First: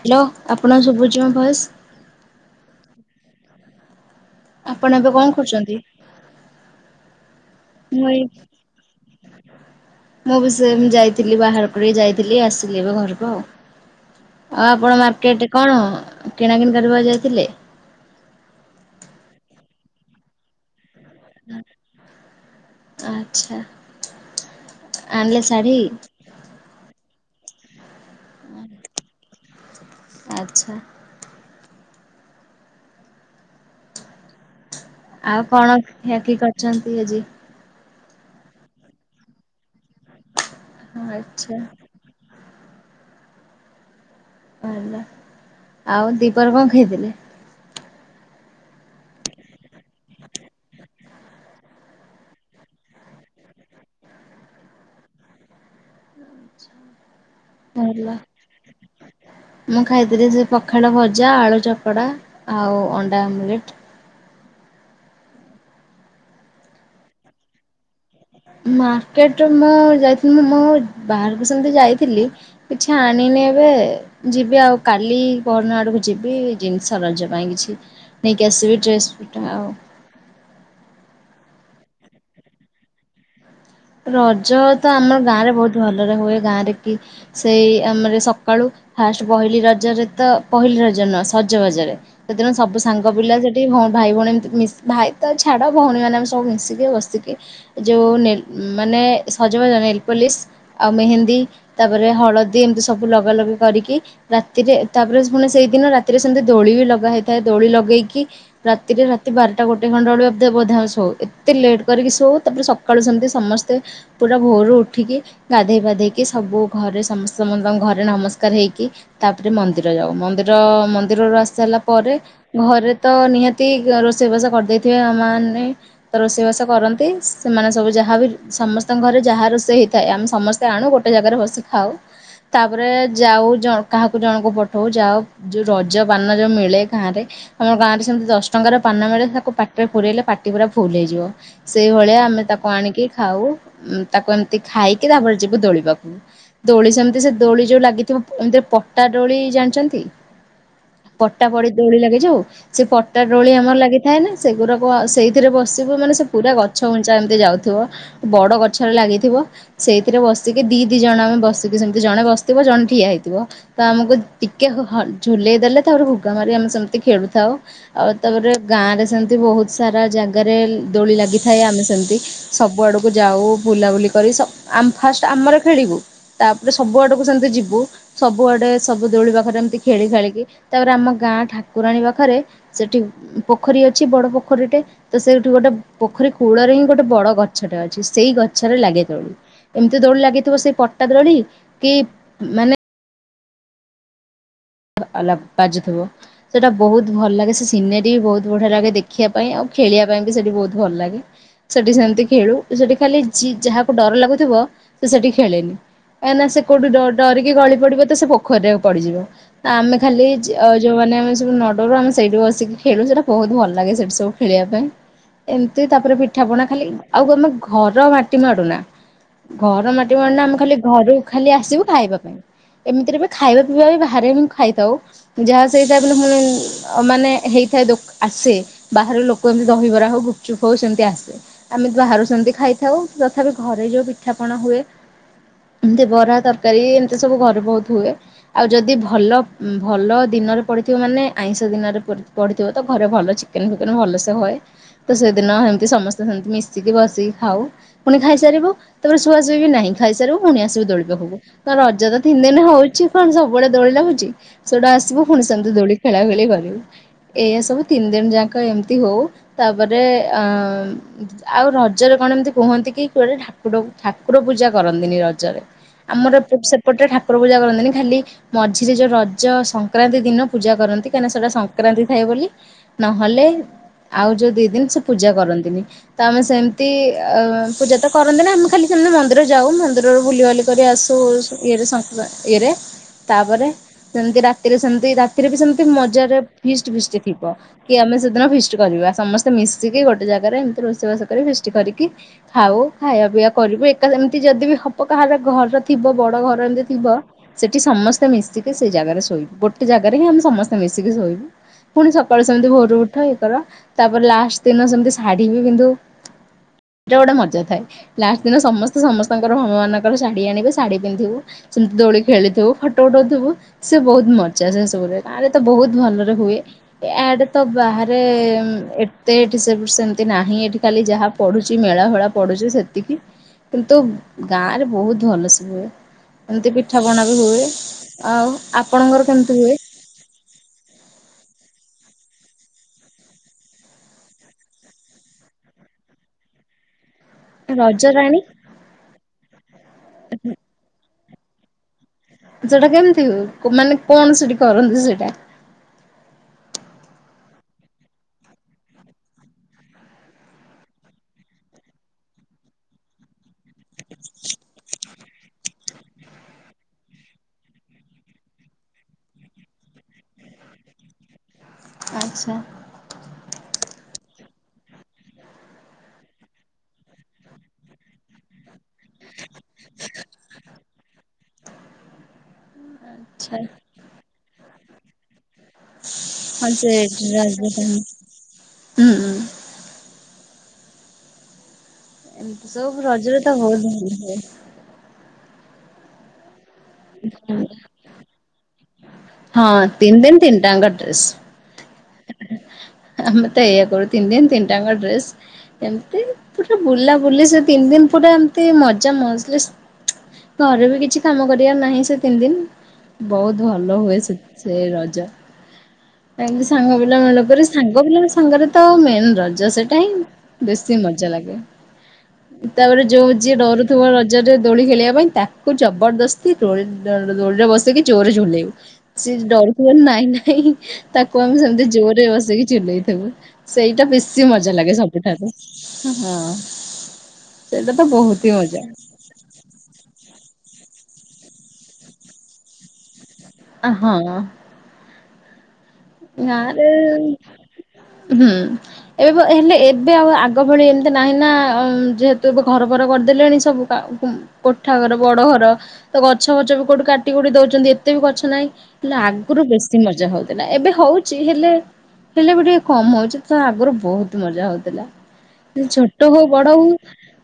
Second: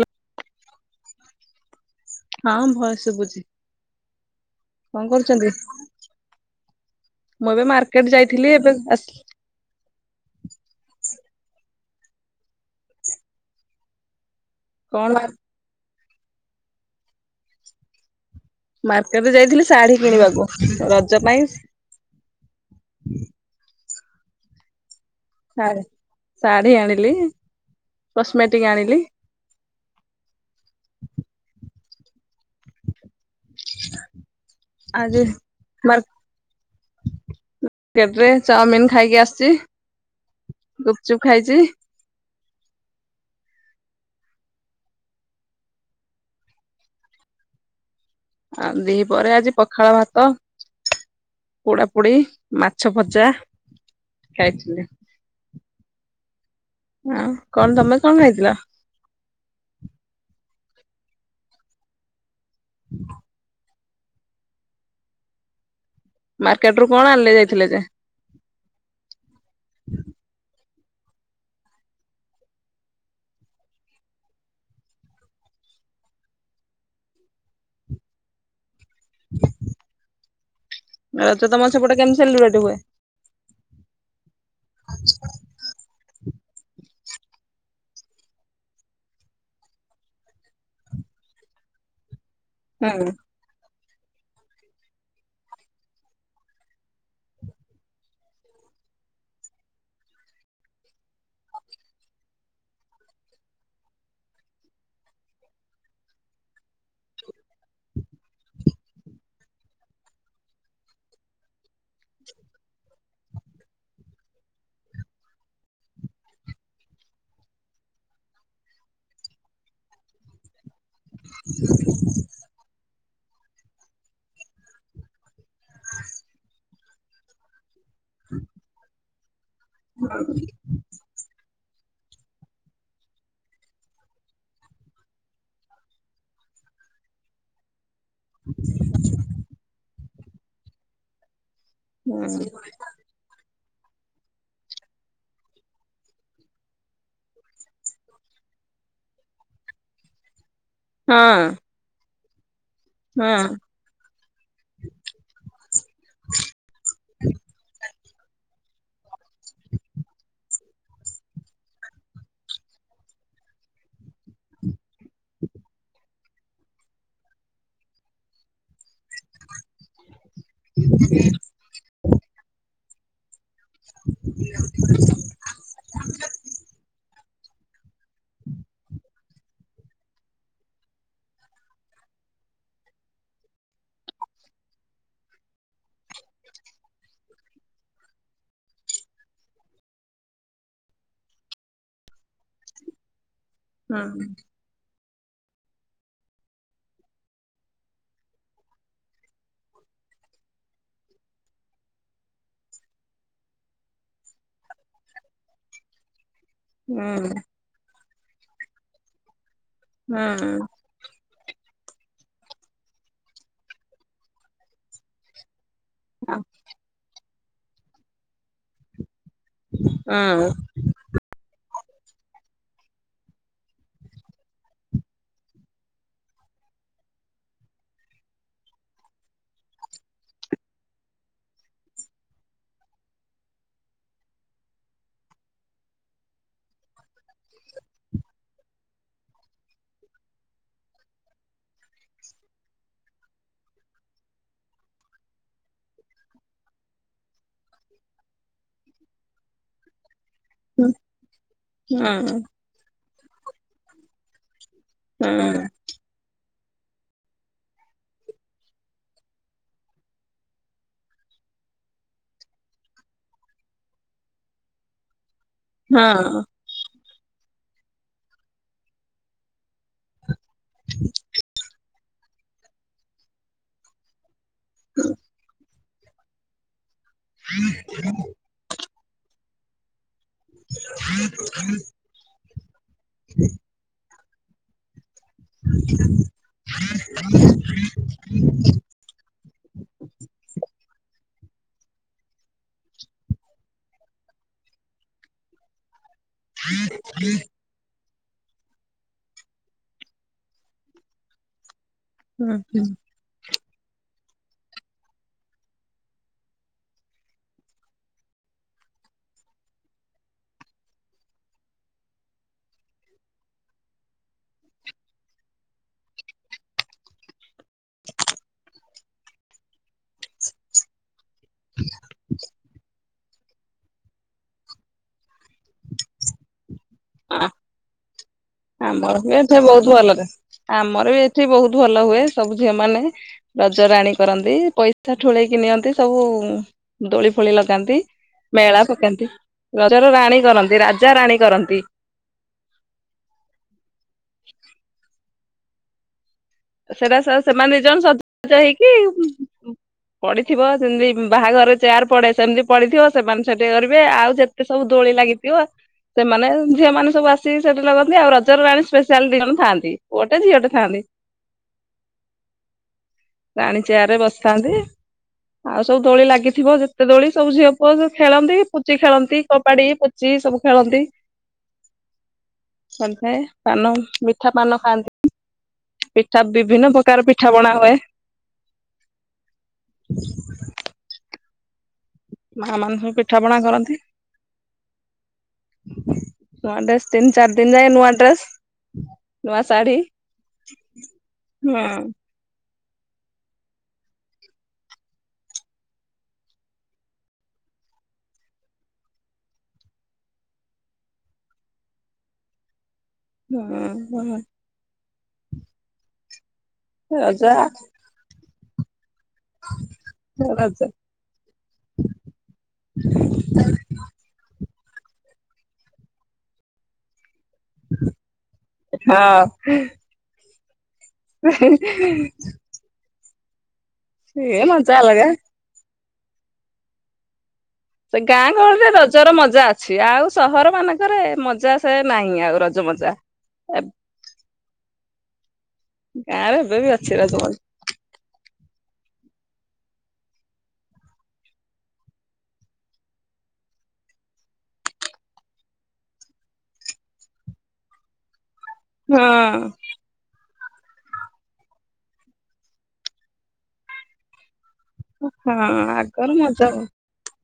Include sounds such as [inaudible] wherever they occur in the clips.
Hello ଆପଣଙ୍କ ଶୁଭୁଚି ମୋ ଭୟେସ୍‌। ହଁ [inaudible] ଆପଣ କଣ ଏବେ କ କରୁଛନ୍ତି? କରୁଚନ୍ତି? ମୁଁ ଏବେ ମାର୍କେଟ ଯାଇଥିଲି ଏବେ ଆସଲି। ଥିଲି ବାହାର କୁ ଯାଇଥିଲ ଆସିଲି ଏବେ ଘରକୁ ଆଉ। ଆଉ ଆପଣ କଣ ମାର୍କେଟରେ କଣ? କିଣାକିଣି କରିବାକୁ ଯାଇଥିଲେ। ମାର୍କେଟ୍ ଯାଇଥିଲି ଶାଢୀ କିଣିବାକୁ। ପାଇଁ ଆଚ୍ଛା। ଆଣିଲେ ଶାଢ଼ୀ ଶାଢ଼ ଶାଢ଼ୀ ଆଣିଲି। କସ୍ ମେଟିକ୍ ଆଣିଲି। ଆଚ୍ଛା। [inaudible] ଆଜି ଆଉ କଣ ଖିଆଖି କରିଛନ୍ତି ଆଜି? କେଟ୍ ରେ ଚାଓମିନ୍ ଖାଇକି ଆସଚି। ଗୁପଚୁପ୍ ଆଚ୍ଛା ଖାଇଚି। ଲା ଆଉ ଦିପରେ କଣ ଖାଇଥିଲେ? ଆଉ ଦିପରେ ଆଜି ପଖାଳ ଭାତ [inaudible] ପୋଡା ପୋଡି, ମାଛ ଭଜା ଖାଇଥିଲି। ହଁ କଣ ତମେ ଭଲ କଣ ଖାଇଥିଲ? ଖାଳ, ଭଜା, ଆଳୁ ଚକଟା ଆଉ ଅଣ୍ଡା ଆମଲେଟ୍। ମାର୍କେଟ ରୁ କଣ ଆଣିଲେ ଯାଇଥିଲେ ଯା? ମାର୍କେଟ ମୁଁ ଯାଇଥିଲି ମୁଁ ବାହାରକୁ ସେମିତି ଯାଇଥିଲି କିଛି ଆଣିନି ଏବେ ଯିବି ଆଉ କାଲି ପହରଦିନ ଆଡକୁ ଯିବି ଜିନିଷ ରଜ ପାଇଁ କିଛି ନେଇକି ଆସିବି। ଡ୍ରେସ ପିଟା ଆଉ। ତମର ସେପଟେ କେମିତି ସେଲିବେଟ୍ ହୁଏ? ରଜ ତ ଆମ ଗାଁରେ ବହୁତ ଗାଁରେ କି, ସେଇ ଆମର ସକାଳୁ ଫାଷ୍ଟ ପହିଲି ରଜରେ ତ ପହିଲି ରଜ ନୁହଁ ସଜବାଜରେ ସେଦିନ ସବୁ ହୁଁ ସାଙ୍ଗ ପିଲା ସେଠି ହମ୍ ଭାଇ ଭଉଣୀ ଏମିତି ମିସ୍ ଭାଇ ତ ଛାଡ଼ ଭଉଣୀମାନେ ଆମେ ସବୁ ମିଶିକି ବସିକି ଯୋଉ ନେଲ୍ ମାନେ ସଜବାଜ ନେଲପଲିସ୍ ଆଉ ମେହେନ୍ଦୀ ତାପରେ ହଳଦୀ ଏମିତି ସବୁ ଲଗାଲଗା କରିକି ରାତିରେ ତାପରେ ପୁଣି ସେଇଦିନ ରାତିରେ ସେମିତି ଦୋଳି ବି ଲଗା ହେଇ ଥାଏ ଦୋଳି ଲଗେଇକି ରାତିରେ ରାତି ବାରଟା ଗୋଟେ ଖଣ୍ଡେ ବେଳକୁ [unintelligible] ବୋଧେ ଶୋଉ ଏତେ ଲେଟ୍ କରିକି ଶୋଉ ତାପରେ ସକାଳୁ ସେମିତି ସମସ୍ତେ ପୁରା ଭୋରୁ ଉଠିକି ଗାଧେଇ ପାଧେଇକି ସବୁ ଘରେ [unintelligible] ସମସ୍ତଙ୍କ ଘରେ ନମସ୍କାର ହେଇକି ତାପରେ ମନ୍ଦିର ଯାଉ। ମନ୍ଦିର ମନ୍ଦିରରୁ ଆସି ସାରିଲା ପରେ ଘରେ ତ ନିହାତି ରୋଷେଇ ବାସ କରିଦେଇଥିବେ ଆମାନ୍ ନେ ତ ରୋଷେଇବାସ କର ନ୍ତି ସେମାନେ ସବୁ ଯାହାବି ସମସ୍ତଙ୍କ ଘରେ ଯାହା ରୋଷ୍ ଇ ହେଇଥାଏ ଆମେ ସମସ୍ତେ ଆଣୁ ଗୋଟେ ଜାଗାରେ ବସି ଖାଉ ତାପରେ ଯାଉ ଜ କାହାକୁ ଜଣକୁ ପଠଉ ଯାଅ ଯୋଉ ରଜ ପାନ ଯୋଉ ମିଳେ ଗାଁରେ ଆମ ଗାଁରେ ସେମିତି ଦଶ ଟଙ୍କାର ପାନ ମିଳେ ତାକୁ ପାଟିରେ ପୁରେଇଲେ ପାଟି ପୁରା ଫୁଲ୍ ହେଇଯିବ। ସେଇଭଳିଆ ଆମେ ହୁଁ ତାକୁ ଆଣିକି ଖାଉ ତାକୁ ଏମିତି ଖାଇକି ତାପରେ ଯିବୁ ଦୋଳି ପାଖୁକୁ। ଦୋଳି ସେମିତି ସେ ଦୋଳି ଯୋଉ ଲାଗିଥିବ ଏମିତି ପଟା ଡୋଳି ଜାଣିଚନ୍ତି? ହଁ ପଟା ପଡି ଦୋଳି ଲାଗେ ଯୋଉ। [unintelligible] ସେ ପଟା ହଁ ଡୋଳି ଆମର ଲାଗିଥାଏ ନା ସେଗୁରାକ ସେଇଥିରେ ବସିବୁ ମାନେ ସେ ପୁରା ଗଛ ଉଞ୍ଚା ଏମିତି ଯାଉଥିବ ବଡ ଗଛରେ ଲାଗିଥିବ ସେଇଥିରେ ବସିକି ଦି ଦି ଜଣ ଆମେ ବସିକି ସେମିତି ଜଣେ ବସିଥିବ ଜଣେ ଠିଆ ହେଇଥିବ ତ ଆମକୁ ଟିକେ ହ ହ ଝୁଲେଇ ଦେଲେ ତାପରେ ହୁ ଗାଁରେ ଆମେ ସେମିତି ଖେଳୁଥାଉ ଆଉ ତାପରେ ଗାଁରେ ସେମିତି ବହୁତ ସାରା ଜା ଗାରେ ଦୋଳି ଲାଗିଥାଏ ଆମେ ସେମିତି ସବୁ ଆଡୁ କୁ ଯାଉ ବୁଲାବୁଲି କରି ସ ଆମ ଫାଷ୍ଟ ଆମର ଖେଳିବୁ ତାପରେ ସବୁ ଆଡକୁ ସେମ ତି ଯିବୁ ସବୁଆଡେ ସବୁ ଦୋଳି ପାଖରେ ଏମିତି ଖେଳି ଖାଳିକି ତାପରେ ଆମ ଗାଁ ଠାକୁରାଣୀ ପାଖେରେ ସେଠି ପୋଖରୀ ଅଛି ବଡ଼ ପୋଖରୀଟେ ତ ସେଇଠୁ ଗୋଟେ ପୋଖରୀ କୂଳରେ ହିଁ ଗୋଟେ ବଡ଼ ଗଛଟେ ଅ ଛି ସେଇ ଗଛରେ ଲାଗେ ଦୋଳି। ଏମିତି ଦୋଳି ଲାଗିଥିବ ସେଇ ପଟା ଦୋଳି କି ମାନେ ହଁ। [unintelligible] ବାଜୁଥିବ ସେଟା ବହୁତ ଭଲ ଲାଗେ ସେ ସିନେରୀ ବି ବହୁତ ବଢିଆ ଲାଗେ ଦେଖିବା ପାଇଁ ଆଉ ଖେଳିବା ପାଇଁ ବି ସେଠି ବହୁତ ଭଲ ଲାଗେ। ସେଠି ସେମିତି ଖେଳୁ। ସେଠି ଖାଲି ଯି ଯାହାକୁ ଡର ଲାଗୁଥିବ ସେ ସେଠି ଖେଳେନି। ଏ ନା ସେ କଉଠି ଡ-ଡରିକି ଗଳି ପଡିବ ତ ସେ ପୋଖରୀରେ ପଡିଯିବ। ଆମେ ଖାଲି ଯ ଯୋଉମାନେ ଆମେ ସ ବୁ ନ ଡରୁ ଆମେ ସେଇଠି ବସିକି ଖେଳୁ ସେଟା ବହୁତ ଭଲ ଲାଗେ ସେଠି ସବୁ ଖେଳିବା ପାଇଁ ଏମ୍ ତାପରେ ପିଠା ପଣା ଖାଲି ଆଉ କୋଉ ଦିନଘର ମାଟି ମାଡୁନା ଘର ମାଟି ମାଡୁନା ଆମେ ଖାଲି ଘରୁକୁ ଖାଲି ଆସିବୁ। ଖାଇବା ପାଇଁ ଏମିତିରେ ବି ଖାଇବା ପିଇବା ବି ବାହାରେ ବି ଖାଇଥାଉ ଯାହା ସେଇତ ମାନେ ହେଇଥାଏ ଦୋକ୍ ଆସେ ବାହାରୁ ଲୋକ ଏମିତି ଦହିବରା ହଉ ଗୁପଚୁପ ହଉ ସେମିତି ଆସେ ଆମେ ବାହାରୁ ସେମିତି ଖାଇଥାଉ ତଥାପି ଘରେ ଯୋଉ ପିଠାପଣା ହୁଏ ଏମିତି ବରା ତରକାରୀ ଏମିତି ସବୁ ଘରେ ବହୁତ ହୁଏ ଆଉ ଯଦି ଭଲ ଭଲ ଦିନରେ ପଢିଥିବ ମାନେ ଆଇଁଷ ଦିନରେ ପଢିଥିବ ତ ଘରେ ଭଲ ଚିକେନ ଫିକେନ ଭଲସେ ହୁଏ ତ ସେଦିନ ସେମିତି ସମସ୍ତେ ସେମିତି ମିଶିକି ବସିକି ଖାଉ ପୁଣି ଖାଇସାରିବୁ ତାପରେ ଶୁଆ ଶୁଇ ବି ନାହିଁ ଖାଇ ସାରିବୁ ପୁଣି ଆସିବୁ ଦୋଳିି ପାଖକୁ ତ ରଜ ତତିନଦିନ ହଉଛି। କଣ ସବୁବେଳେ ଦୋଳି ଲାଗୁଛି। ସେଗୁଡା ଆସିବ ପୁଣି ସେମତି ଦୋଳି ଖେଳା ଖେଳି କରିବୁ। ଏଇଆ ସବୁ ତିନି ଦିନ ଯାକ ଏମିତି ହଉ ତାପରେ ଆଁ ଆଉ ରଜରେ କଣ ଏମତି କୁହନ୍ତି କି କୁଆଡେ ଠାକୁର ଠାକୁର ପୂଜା କରନ୍ତିନି ର ଜରେ ଆମର ହଁ, ଅପଟ୍ ସେପଟେ ଠା ଠାକୁର ପୂଜା କରନ୍ତିନି ଖାଲି ମଝିରେ ଯୋଉ ର ରଜ ସଂକ୍ରାନ୍ତି ଦିନ, ପୂଜା କରନ୍ତି କାହିଁ ନା ସେଟା ସଂକ୍ରାନ୍ତି ଏ ବୋଲି ନ ହେଲେ ଆଉ ଯଦି ଦିଇ ଦିନ ସେ ପୂଜା କରନ୍ତି ନି ତମେ ସେମ ତି ଏ ପୂଜା ତ କରନ୍ତିନି ଆମେ ଖାଲି ସେ ମନ୍ଦିର ଯାଉ ମନ୍ଦି ବୁଲାବୁଲି କରି ଆସୁ ଇଏରେ ସଂକ୍ରାନ୍ତି ଇଏରେ ତା ପରେ ସେମତି ରାତିରେ ସେମତି ରା ସେଥିରେ ବି ସେମିତି ମଜାରେ ଫିଷ୍ଟ ଫିଷ୍ଟ ଥିବ କି ଆମେ ସେଦିନ ଫିଷ୍ଟ କରିବା ସମସ୍ତେ ମିଶିକି ଗୋଟେ ଜାଗାରେ ଏମିତି ରୋଷେଇବାସ କର ଫିଷ୍ଟି କରିକି ଖାଉ ଖାଇବା ପିଇବା କରିବୁ ଏକା ଏମିତି ଯଦି ବି ହବ କାହାର ଘରର ଥିବ ବଡ ଘର ଏମିତି ଥିବ ସେଠି ସମସ୍ତ ସମେସ୍ତ ମିଶି ସେଇ ଜାଗାରେ ଶୋଇବୁ ଗୋଟେ ଜାଗାରେ ହିଁ ଆମେ ସମସ୍ତେ ମିଶିକି ଶୋଇବୁ। ପୁଣି ସକାଳୁ ସେମିତି ହୁଁ। ଭୋରୁ ଉଠ ଇଏ କର ତାପରେ ଲାଷ୍ଟ ଦିନ ସେମିତି ଶାଢୀ ବି ପିନ୍ଧିବୁ ସେଇଟା ଗୋଟେ ମଜା ଥାଏ ଲାଷ୍ଟ ଦିନ ସମସ୍ତେ ସମସ୍ତଙ୍କର ହନୁ ମାନାନଙ୍କର ଶାଢୀ ଆଣିବେ ଶାଢୀ ପିନ୍ଧିବୁ ସେମତି ଦୋଳି ଖେଳିଥିବୁ ଫଟ ଉଠଉଥିଵୁ ସେ ବହୁତ ମଜା ସେ ସବୁରେ ଆଡ ତ ବହୁତ ଭଲରେ ହୁଏ ଏଆଡେ ତ ବାହାରେ ଏତେ ଏଠି ସେ ସେମତି ନାହିଁ ଏଠି ଖାଲି ଯାହା ପଡୁଛି ମେଳା ଫେଳା ପଡୁଛି ସେତିକି କିନ୍ତୁ ଗାଆଁ ରେ ବହୁତ ଭଲସେ ହୁଏ ଏମିତି ବି ପିଠାପଣା ବି ଆ, ହୁଏ। ଆଉ ଆମର ଆପଣଙ୍କର ହୁଏ କେମିତି ଏଠା ବହୁତ ଭଲରେ ଆମର ଏ ଏଠି ବହୁତ ଭଲ ହୁଏ। ସବୁ ଝିଅମାନେ ରଜରାଣୀ କରନ୍ତି। ପଇସା ଠୁଳେଇକି ନିଅନ୍ତି। ସବୁ ଉ ଦୋଳିଫୋଳି ଲଗାନ୍ତି। ରଜରାଣୀ ମେଳା ପକାନ୍ତି। ରଜ ର ରାଣୀ କରନ୍ତି। ରାଜା ରାଣୀ କରନ୍ତି। ସେଟା କେମିତି ହୁଏ? ମାନେ କଣ ସେଠି କରନ୍ତି ସେଇଟା? ସେଟା ସେ ସେମାନେ ଦିଇ ଜଣ ସଜ [unintelligible] ହେଇକି ଉଁ ଉଁ ଉଁ ପଡିଥିବ ସେମତି ବାହାଘର ଚେୟାର ପଡେ ସେମିତି ପଡିିଥିବ ସେମାନେ ସେଠେ କରିବେ ଆଉ ଯେତେ ସବୁ ଦୋଳି ଲାଗି ଝିଅ ସେମାନେ ଉମ୍ ସେମାନେ ସବୁ ଆସିକି ସେଠି ଲଗାନ୍ତି। ଆଉ ରଜର ରାଣୀ ସ୍ପେଶାଲ୍ ଦି ଜଣ ଥାଆନ୍ତି। ପୁଅଟେ ଝିଅଟେ ଥାଆନ୍ତି। ଆଚ୍ଛା। ରାଣୀ ଚେୟାରରେ ବସିଥାଆନ୍ତି। ଆଉ ସବୁ ଦୋଳି ଲାଗିଥିବ। ଯେତେ ଦୋଳି ସବୁ ଝିଅ ପୁଅ ସବୁ ଖେଳନ୍ତି। ପୁଚି ଖେଳନ୍ତି। କବାଡି, ପୁଚି ସବୁ ଖେଳନ୍ତି‌। [unintelligible] ଥାଏ ଆଚ୍ଛା ପାନ ମି ମିଠା ପାନ ଖାଆନ୍ତି। ପିଠା ହଁ ବିଭିନ୍ନ ସେ ପ୍ରକାର ପିଠା ରଜ ପଣା ହଏ। ପାନ ହୁଁ ହୁଁ। ମା ଏମିତି ମାନେ ସବୁ ପିଠା ରଜରେ ତ ପଣା ବହୁତ କରନ୍ତି ଭଲ ଥାଏ। [inaudible] ନୂଆ ଡ୍ରେସ ତିନି ଚାରି ଦିନ ଯାଏ ନୂଆ ଡ୍ରେସ। ନୂଆ ହଁ ଶାଢୀ ତିନି ଦିନ ତିନିଟାଙ୍କ ଡ୍ରେସ୍। ହୁଁ ଆମେ ତ ଏଇଆ କରୁ ତିନି ଦିନ ତିନି ଟାଙ୍କ ଡ୍ରେସ ଏମତି ପୁରା ବୁଲା ବୁଲି ସେ ତିନି ଦିନ ପୁରା ଏମତି ମଜା ମଜଲିସ ଘରେ ବି କିଛି କାମ କରିବାର ନାହିଁ ସେ ତିନି ଦିନ। ବହୁତ ଭଲ ହୁଏ ସେ ହୁଁ। ସେ ରଜ। [unintelligible] ସାଙ୍ଗ ରଜା ପିଲାମାନଙ୍କରେ ସାଙ୍ଗ ପିଲାଙ୍କ ସାଙ୍ଗରେ ତମେ ରଜା ସେଟା ହିଁ ରଜ ରଜ ବେଶୀ ମଜା ଲାଗେ ତାପରେ ଯୋଉ ଯିଏ ଡରୁଥିବ ରଜ ରେ। ଦୋଳି ଖେଳିବା ପାଇଁ ତାକୁ ଜବରଦସ୍ତି ଦୋଳି ଦୋଳିରେ ବସେଇକି ଜୋରେ ଝୁଲେଇବୁ ସେ ହଁ ଡରୁଥିବ ନାଇଁ ନାଇଁ। କୁ ଆମେ ସେମିତି ଜୋରେ ବସିକି ଚୁଲେଇଥିବୁ। ସେଇଟା ବେଶୀ ସିଏ ମଜା ଲାଗେ ଅଲଗା। ସବୁଠାରୁ। ହଁ। ସେଇଟା ତ ସେ ବହୁତ ଗାଁ ହି ମଜା ଗହଳିରେ ରଜର ମଜା ଅଛି ଆଉ। ସହର ମାନଙ୍କରେ ମଜା ସେ ନାହିଁ ଆଉ ରଜ ମଜା। ଆଁ ହଁ।। ଗାଁରେ ଗାଁ ଏବେ ରେ ବି ଅଛି ରଜ ମଜା ହଁ। ଏବେ ହେଲେ ଏବେ ଆଉ ଆଗ ଭଳି ଏମିତି ନାହିଁ ନା ଯେହେତୁ ଏବେ ଘର ଫର କରିଦେଲେଣି ସବୁ କୋଠା ଘର ବଡ ଘର ତ ଗଛ ଫଛ ବି କୋଉଠି କାଟି କଟି ଦଉଛନ୍ତି ଏତେ ବି ଗଛ ନାହିଁ। ହେଲେ ହଁ ଆଗରୁ ବେଶୀ ମଜା ହଉ ନା ଏବେ ହଉଛି ହେଲେ ହେଲେ ବି ଟିକେ କମ ହଉଛି ତ ଆଗରୁ ବହୁତ ମଜା ହଉ ହଁ ଛୋଟ ଆଗର ହଉ ବଡ ମଜା ହଉ ହଁ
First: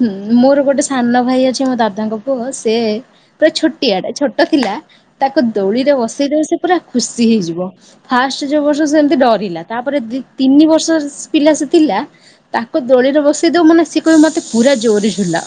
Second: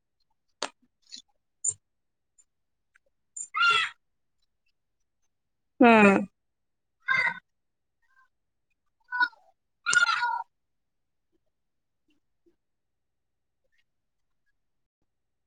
ହୁଁ ମୋର ଗୋଟେ ସାନ ଭାଇ ଅଛି ମୋ ଦାଦାଙ୍କ ପୁଅ ସେ ପୁରା ଛୋଟିଆଟେ। ଛୋଟ ଥିଲା- ତାକୁ ଦୋଳିରେ ବସେଇ ଦେଲେ ସେ ପୁରା ଖୁସି ହେଇଯିବ ଫାଷ୍ଟ ଯୋଉ ବର୍ଷ ସେମିତି ଡରିଲା ତାପରେ ତିନି ବର୍ଷ ପିଲା ସେ ଥିଲା ତାକୁ ଦୋଳିରେ ବସେଇ ଦବ ମାନେ ସିଏ କହିବି ମତେ ପୁର ଜୋର ଝୁଲା।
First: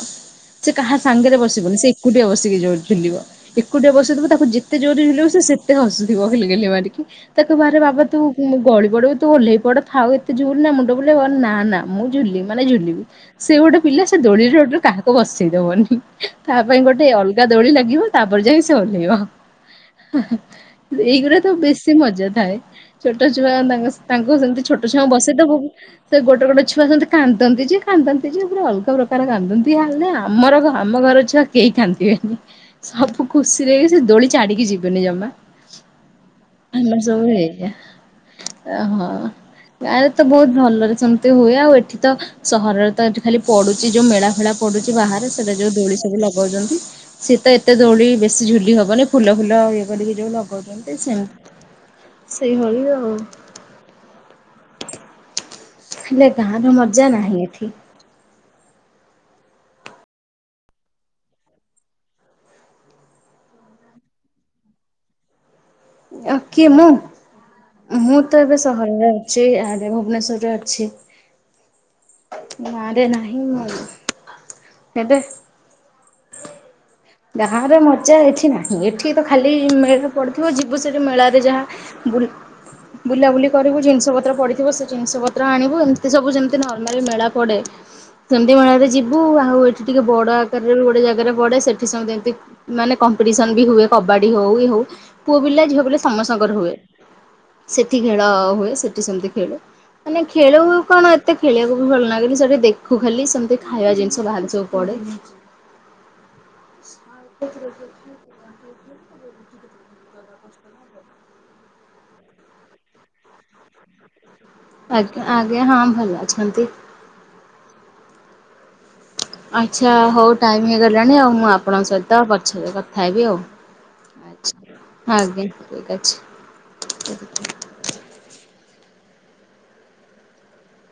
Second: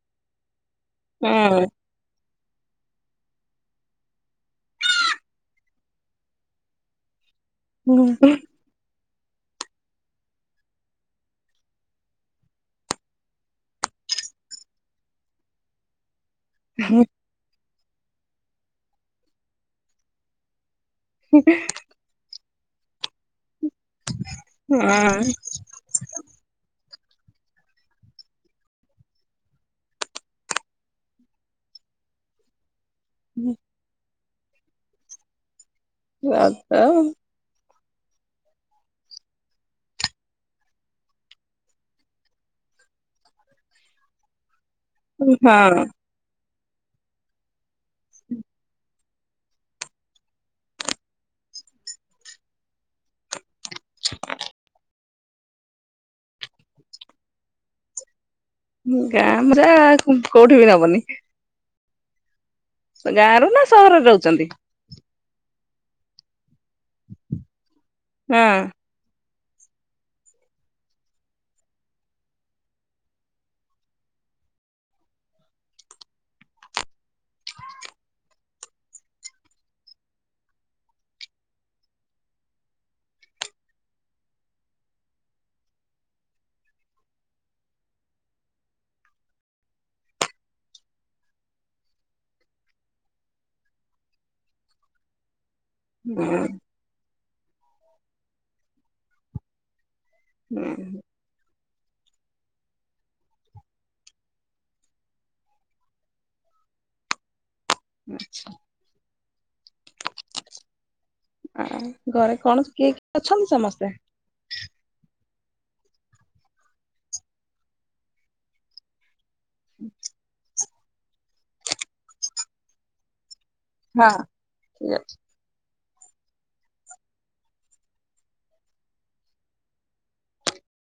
ସେ କାହା ସାଙ୍ଗରେ ହଁ ବସିବନି ସେ ଏକୁଟିଆ ବସି ସିକି ଜୋର ଝୁଲିବ। ଏକୁଟିଆ ବସେଇଦେବୁ ତାକୁ ଯେତେ ଜୋରରେ ଝୁଲେଇବୁ ସେ ସେତେ ହସୁଥିବ ଘିଲି ଘିଲି ମାରିକି। ତାକୁ ବାହାରେ ବାବା ତୁ ହଁ ଗଳି ପଡ଼ିବୁ ତୁ ଓହ୍ଲେଇ ପଡ ଥାଉ ଏତେ ଝୁଲନା ମୁଣ୍ଡ ବୁଲେଇବ। ନା ନା ମୁଁ ଝୁଲଲିି ମାନେ ଝୁଲିବି। ସେ ଗୋଟେ ପିଲା ସେ ଦୋଳିରେ ଟୋଟାଲ କାହାକୁ ବସେଇ ଦବନି। ତା ପାଇଁ ଗୋଟେ ଅଲଗା ଦୋଳି ଲା ଉଂ ତାପରେ ଯାଇଁ ସେ ଓହ୍ଲେଇବ। ଏହେଁ। ଏଇଗୁରା ତ ବେଶୀ ମଜା। ଥାଏ। ଛୋଟ ଛୁଆ ତାଙ୍କୁ ତାଙ୍କୁ ସେମିତି ଛୋଟ ଛୁଆଙ୍କୁ ବସେଇଦବ ବି ସେ ଗୋଟେ ଗୋଟେ ଛୁଆ ସେମିତି କାନ୍ଦନ୍ତି ଯେ କାନ୍ଦନ୍ତି ଯେ ପୁରା ଅଲଗା ପ୍ରକାର କାନ୍ଦନ୍ତି। ହାଲେ ଆମର ଘ ଆମ ଘର ଛୁଆ କେହି କାନ୍ଦିବେନି। ସବୁ ଖୁସିରେ ଏଇ ସେ ଦୋଳି ଛାଡିକି ଯିବୁନି ଜମା। ଆମର ସବୁ [unintelligible] ଏଇଆ। ଅହଁ ଗାଁରେ ତ ବହୁତ ଭଲରେ ସେମିତି ହୁଏ। ଆଉ ଏଠି ତ ସହରରେ ତ ଏଠି ଖାଲି ପଡ଼ୁଚି ଯୋଉ ମେଳା ଫେଳା ପଡ଼ୁଚି ବାହାରେ ସେଟା ଯୋଉ ହଁ। ଦୋଳି ସବୁ ଲାଗ୍ କହୁଚନ୍ତି। ସିଏ ତ ଏତ୍ ଏତେ ଦୌଳି ବେଶୀ ଝୁଲି ହବନି। ଫୁଲ ଫୁଲ ଇଏ କରିକି ଯୋଉ ଲଗଉଚନ୍ତି ସେମତି। ସେଇ ଭଳିଆ ଆଉ। ହେଲେ ଗାଁର ମଜା ନାହିଁ ଏଠି। ଗାଁ [unintelligible] କୋଉଠି ବି ହବନି। ଗାଁ ରୁ ନା ସହରରେ ରହୁଚନ୍ତି? ଅ କିଏ ମୁଁ? ମୁଁ ତ ଏବେ ହଁ। ସହରର। ସେ ଆରେ ଭୁବନେଶ୍ଵରରେ ଅଛି। ନାରେ ନାହିଁ ମୁଁ ଏବେ ବାହାହବା ମଜା ଏଠି ନାହିଁ। ଏଠି ତ ଖାଲି ମେନ୍ ପଡିଥିବ ଯିବୁ ସେଠି ମେଳାରେ ଯାହା ବୁଲ୍ ବୁଲାବୁଲି କରିବୁ ଜିନିଷ ପତ୍ର ପଡିଥିବ ସେ ଜିନିଷ ପତ୍ର ଆଣିବୁ। ଏମତି ସବୁ ଯେମତି ନର୍ମାଲି ମେଳା ପଡେ ସେମିତି ମେଳାରେ ଯିବୁ। ଆଉ ଏଠି ଟିକେ ବଡ ଆକାରରେ ଗୋଟେ ଜାଗାରେ ପଡେ ସେଠ୍ ଏଠି ସେମତି ଏମତି ମାନେ କମ୍ପିଟିସନ୍ ବି ହୁଏ। କବାଡି ହଉ ଇଏ ହଉ ପୁଅ ପିଲା ଝିଅ ବୋଲି ସମସ୍ତଙ୍କର ହୁଏ। ସେଠି ଖେଳ ହୁଏ ସେଠି ସେମିତି ଖେଳେ। ମାନେ ଖେଳୁ ହଁ କଣ ଏତେ ଖେଳିବାକୁ ଭଲ ଲାଗେନି ସେଠି ଦେଖୁ ଖାଲି ସେମତି ଖାଇବା ଜିନିଷ ବାହାରେ ସବୁ ପଡେ। ଆଛା। ଆ ଘରେ କଣ କିଏ କିଏ ଅଛନ୍ତି ସମସ୍ତେ? ଆଜ୍ଞା ଆଜ୍ଞା ହଁ ଭଲ ଅଛନ୍ତି। ଆଚ୍ଛା ହଉ ଟା ହେଇଗଲାଣି ଆଉ ମୁଁ ଆପଣଙ୍କ ସହିତ ପଛରେ କଥା ହେବି ଆଉ। ହଁ ଆଜ୍ଞା। ଠିକ୍ ଅଛି।